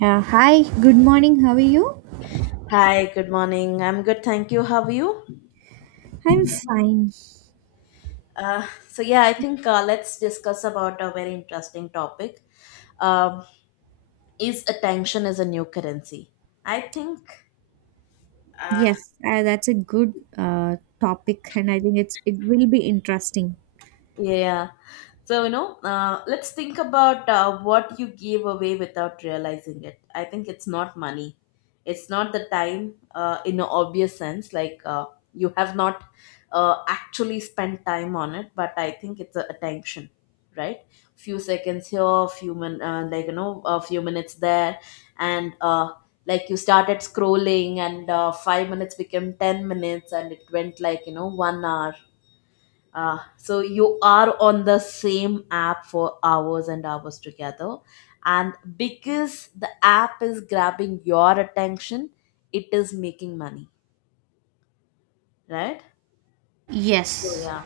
Yeah, hi, good morning. How are you? Hi, good morning. I'm good, thank you. How are you? I'm fine. So yeah, I think let's discuss about a very interesting topic. Um, is attention is a new currency? I think, uh, Yes, that's a good topic, and I think it will be interesting. yeah. So, let's think about what you gave away without realizing it. I think it's not money. It's not the time in an obvious sense, like you have not actually spent time on it, but I think it's a attention, right? Few seconds here, like, a few minutes there, and like you started scrolling, and 5 minutes became 10 minutes, and it went like, one hour. So you are on the same app for hours and hours together. And because the app is grabbing your attention, it is making money, right? So, Yes. yeah.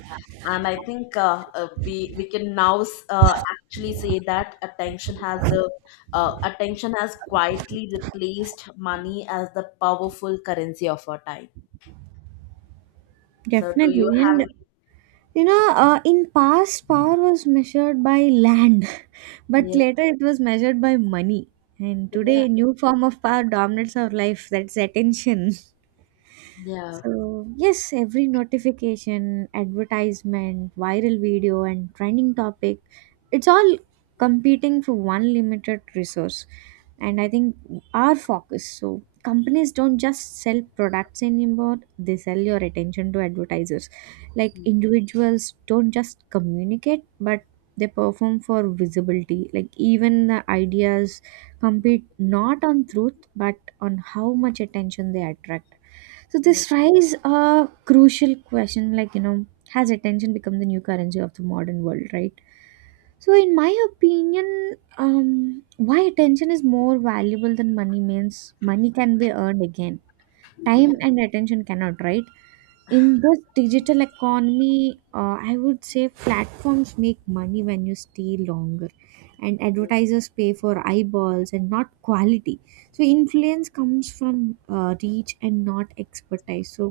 And I think we can now actually say that attention has quietly replaced money as the powerful currency of our time. So do you Definitely. have And any? you know, in past, power was measured by land, but Yeah, later it was measured by money. And yeah, today, a new form of power dominates our life. That's attention. yeah, So, yes, every notification, advertisement, viral video, and trending topic, it's all competing for one limited resource. And I think our focus. So, companies don't just sell products anymore, they sell your attention to advertisers. Like, yeah, individuals don't just communicate, but they perform for visibility. Like, even the ideas compete not on truth, but on how much attention they attract. So this raises a crucial question like, you know, has attention become the new currency of the modern world, right? So in my opinion, why attention is more valuable than money means money can be earned again. yeah, Time and attention cannot, right? In this digital economy, I would say platforms make money when you stay longer, and advertisers pay for eyeballs and not quality. So influence comes from reach and not expertise. So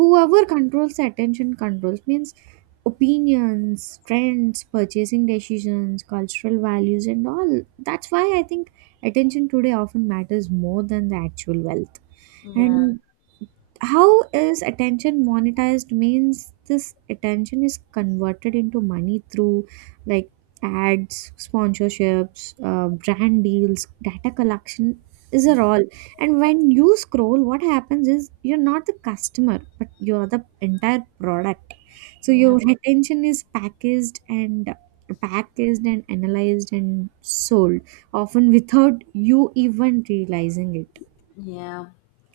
whoever controls the attention controls means opinions, trends, purchasing decisions, cultural values, and all. That's why I think attention today often matters more than the actual wealth. yeah, And how is attention monetized means this attention is converted into money through, like, ads, sponsorships, brand deals, data collection is a all. And when you scroll, what happens is you're not the customer, but you're the entire product. So yeah. your attention is packaged and packaged, and analyzed and sold, often without you even realizing it. Yeah,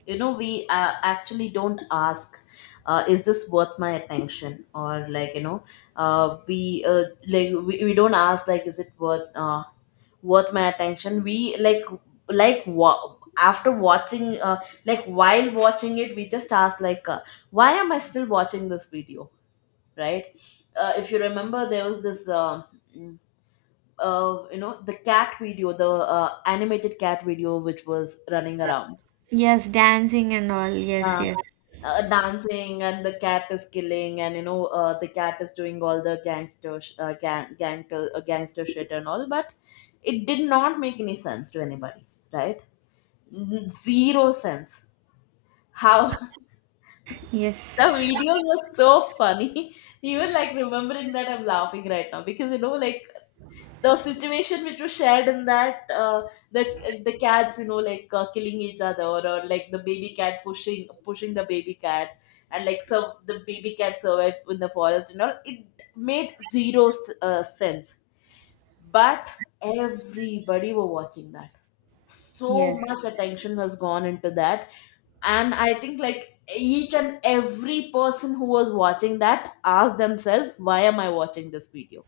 we actually don't ask, is this worth my attention? Or like, we like we don't ask like, is it worth worth my attention? We after watching like while watching it, we just ask like, why am I still watching this video? Right? If you remember, there was this. mm, you know the cat video the animated cat video which was running around, Yes, dancing and all. Yes, yes. Dancing, and the cat is killing, and the cat is doing all the gangster sh- gang gangster gangster shit and all, but it did not make any sense to anybody, right? Zero sense. How the Yes. videos were so funny. Even like remembering that, I'm laughing right now because like the situation which was shared in that, the the cats, like killing each other, or like the baby cat pushing the baby cat, and like so the baby cat survived in the forest and all. It made sense. But everybody were watching that. So Yes. much attention was gone into that. And I think like each and every person who was watching that asked themselves, why am I watching this video?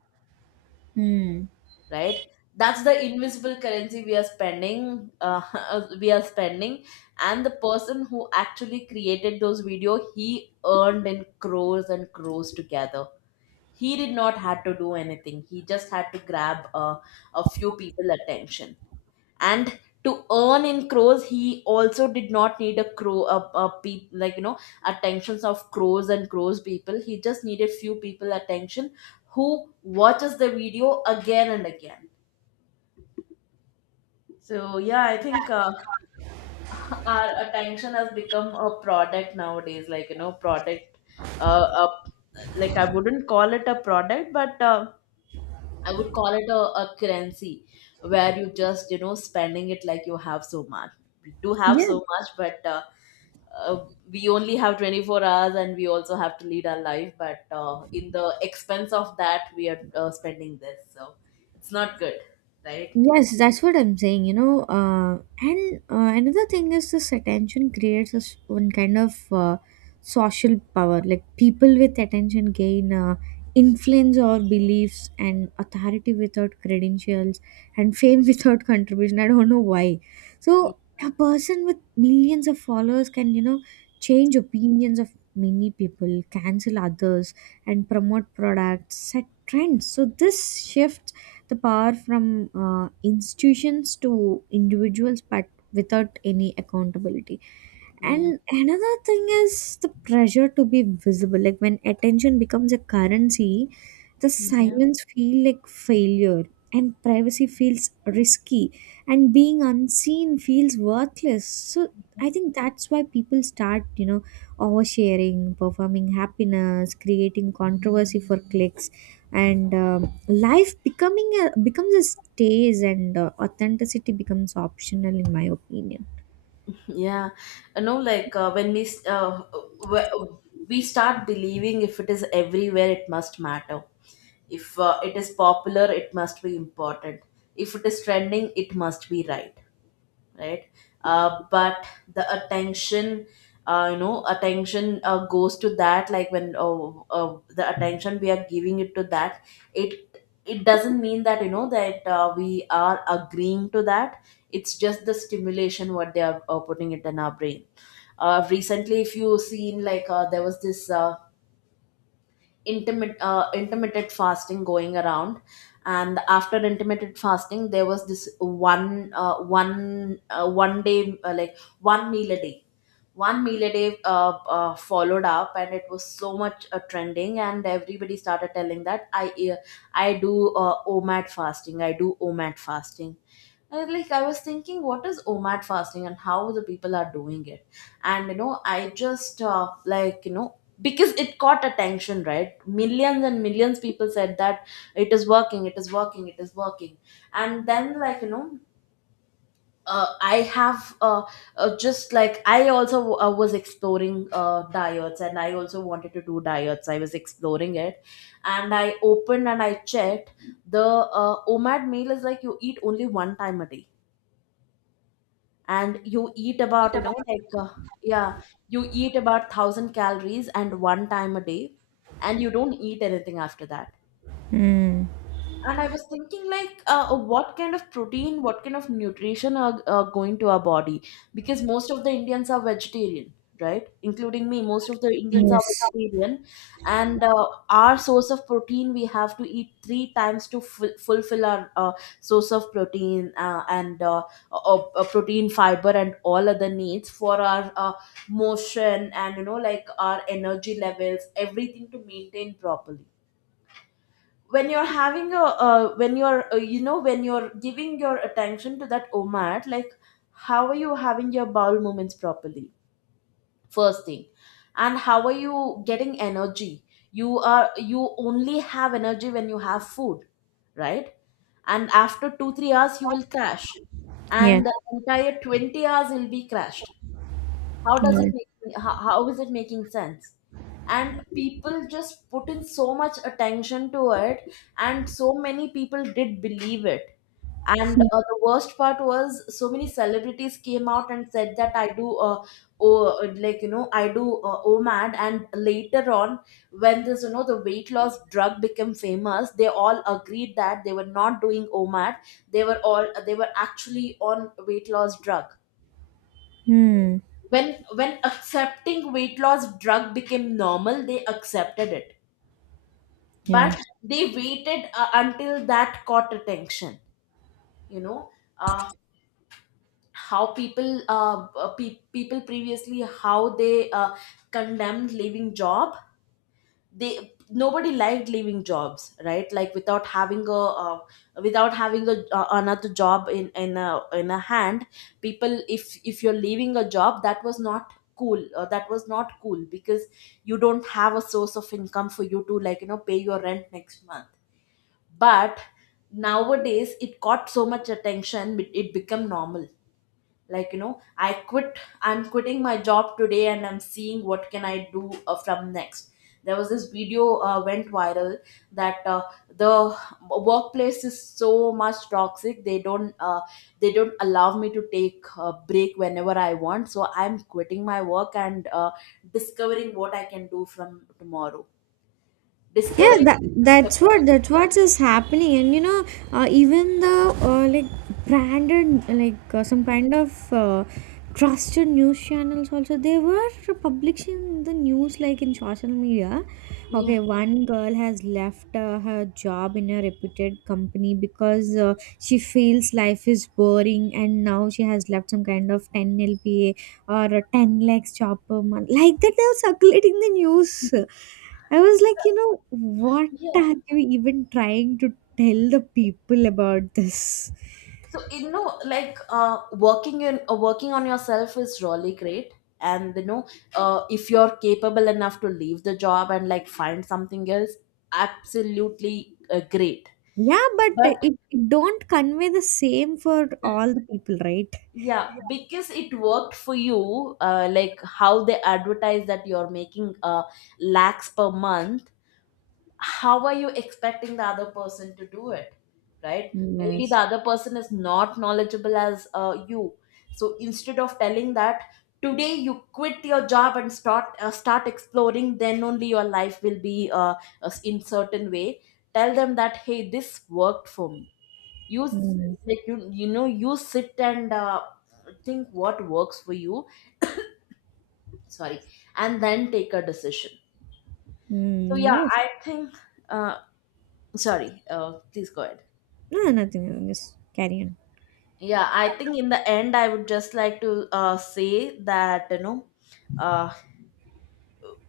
Hmm. Right? That's the invisible currency we are spending. We are spending. And the person who actually created those video, he earned in crores and crores together. He did not had to do anything. He just had to grab, a few people attention. And to earn in crores, he also did not need a crow a pe- like attentions of crores and crores people. He just needed few people attention who watches the video again and again. So yeah, I think our attention has become a product nowadays. Like product. Uh, uh, like I wouldn't call it a product, but I would call it a currency where you just spending it like you have so much. We do have so Yes. much, but uh, we only have 24 hours, and we also have to lead our life. But in the expense of that, we are spending this, so it's not good, right? Yes, that's what I'm saying, you know. And another thing is this attention creates a, one kind of social power. Like, people with attention gain influence or beliefs and authority without credentials and fame without contribution. I don't know why. Yeah. So a person with millions of followers can, you know, change opinions of many people, cancel others, and promote products, set trends. So this shift the power from institutions to individuals, but without any accountability. And another thing is the pressure to be visible. Like, when attention becomes a currency, the Yeah. silence feel like failure and privacy feels risky and being unseen feels worthless. So I think that's why people start, you know, oversharing, performing happiness, creating controversy for clicks, and life becoming a becomes a stage, and authenticity becomes optional, in my opinion. Yeah, like when w- we start believing, if it is everywhere, it must matter. If it is popular, it must be important. If it is trending, it must be right, right? But the attention, attention goes to that. Like when the attention we are giving it to that, it it doesn't mean that you know that we are agreeing to that. It's just the stimulation what they are putting it in our brain. Recently, if you seen, like, there was this, intermittent fasting going around. And after intermittent fasting, there was this one day, like, one meal a day followed up, and it was so much trending, and everybody started telling that uh, I do omad fasting, I do omad fasting. Like I was thinking, what is omad fasting and how the people are doing it? And I just like, because it caught attention, right? Millions and millions people said that it is working, it is working, it is working. And then like, you know I have just like I also was exploring diets, and I also wanted to do diets. I was exploring it, and I opened and I checked. The omad meal is like, you eat only one time a day. And you eat about you know like yeah you eat about 1,000 calories and one time a day. And you don't eat anything after that. Mm. And I was thinking, like, what kind of protein, what kind of nutrition are going to our body? Because most of the Indians are vegetarian, right? Including me, most of the Indians are Yes. vegetarian. And our source of protein, we have to eat three times to fulfill our source of protein, and protein fiber and all other needs for our motion and, like, our energy levels, everything to maintain properly. When you're giving your attention to that omad, like, how are you having your bowel movements properly? First thing. And how are you getting energy? You only have energy when you have food, right? And after 2 3 hours, you will crash, Yes, and the entire 20 hours will be crashed. How does it yes. make, how is it making sense? And people just put in so much attention to it, and so many people did believe it. And the worst part was so many celebrities came out and said that I do oh like you know I do omad. And later on, when this, the weight loss drug became famous, they all agreed that they were not doing omad. They were actually on weight loss drug. Hmm. When accepting weight loss drug became normal, they accepted it. But Yes. they waited until that caught attention you know uh, how people previously, how they condemned leaving job. They Nobody liked leaving jobs, right? Like, without having a uh, without having a another job in a hand. People, if you're leaving a job, that was not cool. That was not cool because you don't have a source of income for you to like, pay your rent next month. But nowadays, it got so much attention. It became normal. Like, I'm quitting my job today and I'm seeing what can I do, from next. There was this video, went viral, that the workplace is so much toxic. They don't allow me to take a break whenever I want, so I'm quitting my work and discovering what I can do from tomorrow. Yeah, Discovering. that that's what is happening. And you know, even the like, branded, like, some kind of trusted news channels also, they were publishing the news like in social media. Yeah. Okay, one girl has left her job in a reputed company because she feels life is boring and now she has left some kind of 10 lpa or a 10 lakhs job per month. Like that, they were circulating the news. I was like, you know, what Yeah. are you even trying to tell the people about this? So, like working on yourself is really great, and, if you're capable enough to leave the job and like find something else, absolutely great. Yeah, but But it don't convey the same for all the people, right? yeah, because it worked for you, like, how they advertise that you're making lakhs per month. How are you expecting the other person to do it? Right? Maybe the Yes. other person is not knowledgeable as you. So instead of telling that today you quit your job and start exploring, then only your life will be in certain way. Tell them that, hey, this worked for me. you s- Mm. like, you sit and think what works for you. Sorry. And then take a decision. So Mm, yeah, yes. I think uh, sorry. Please go ahead. No, nothing. Just carry on. Yeah, I think in the end, I would just like to say that, uh,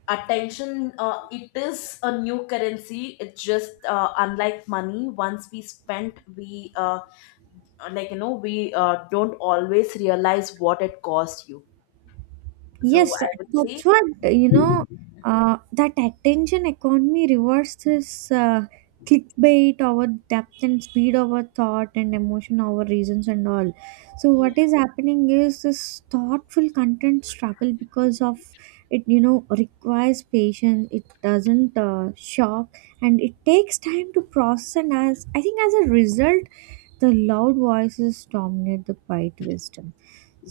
attention. It is a new currency. It's just unlike money. Once we spend, we like you know, we don't always realize what it cost you. So Yes, I that, would say, that's what you know. That attention economy rewards this clickbait over depth and speed over thought and emotion over reasons and all. So yeah, what is happening is this thoughtful content struggle because of it. You know, requires patience. It doesn't shock, and it takes time to process. And as I think, as a result, the loud voices dominate the quiet wisdom.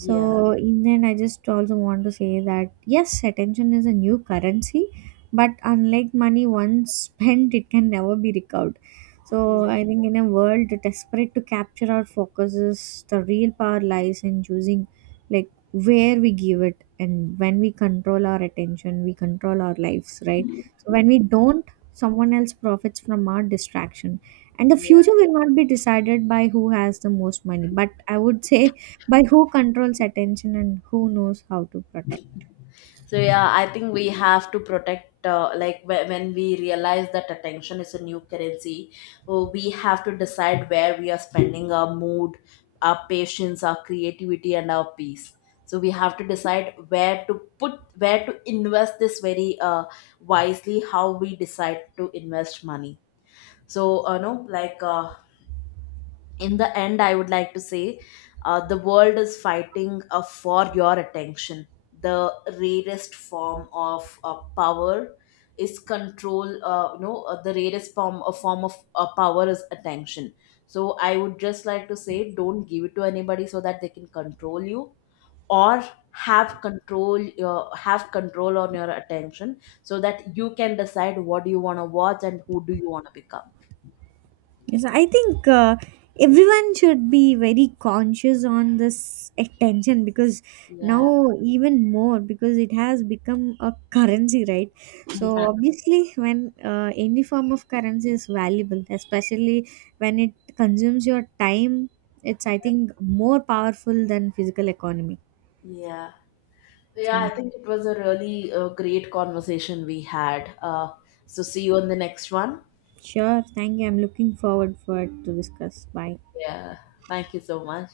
yeah, in the end, I just also want to say that yes, attention is a new currency, but unlike money, once spent, it can never be recovered. So, yeah, I think in a world desperate to capture our focuses, the real power lies in choosing, like, where we give it. And when we control our attention, we control our lives, right? So, when we don't, someone else profits from our distraction, and the yeah. future will not be decided by who has the most money, but I would say by who controls attention and who knows how to protect. So yeah, I think we have to protect. Like, when we realize that attention is a new currency, we have to decide where we are spending our mood, our patience, our creativity, and our peace. So we have to decide where to put, where to invest this very wisely. How we decide to invest money. So, like in the end I would like to say, the world is fighting, for your attention. The rarest form of power is control. The rarest form of power is attention. So I would just like to say, don't give it to anybody so that they can control you, or have control on your attention, so that you can decide what do you want to watch and who do you want to become. Yes, I think, everyone should be very conscious on this attention because now, Yeah. even more, because it has become a currency, right? So Yeah, obviously, when any form of currency is valuable, especially when it consumes your time, it's, I think, more powerful than physical economy. yeah. Yeah, I So think it was a really great conversation we had. So, see you on the next one. sure, thank you. I'm looking forward for it to discuss. Bye. Yeah, thank you so much.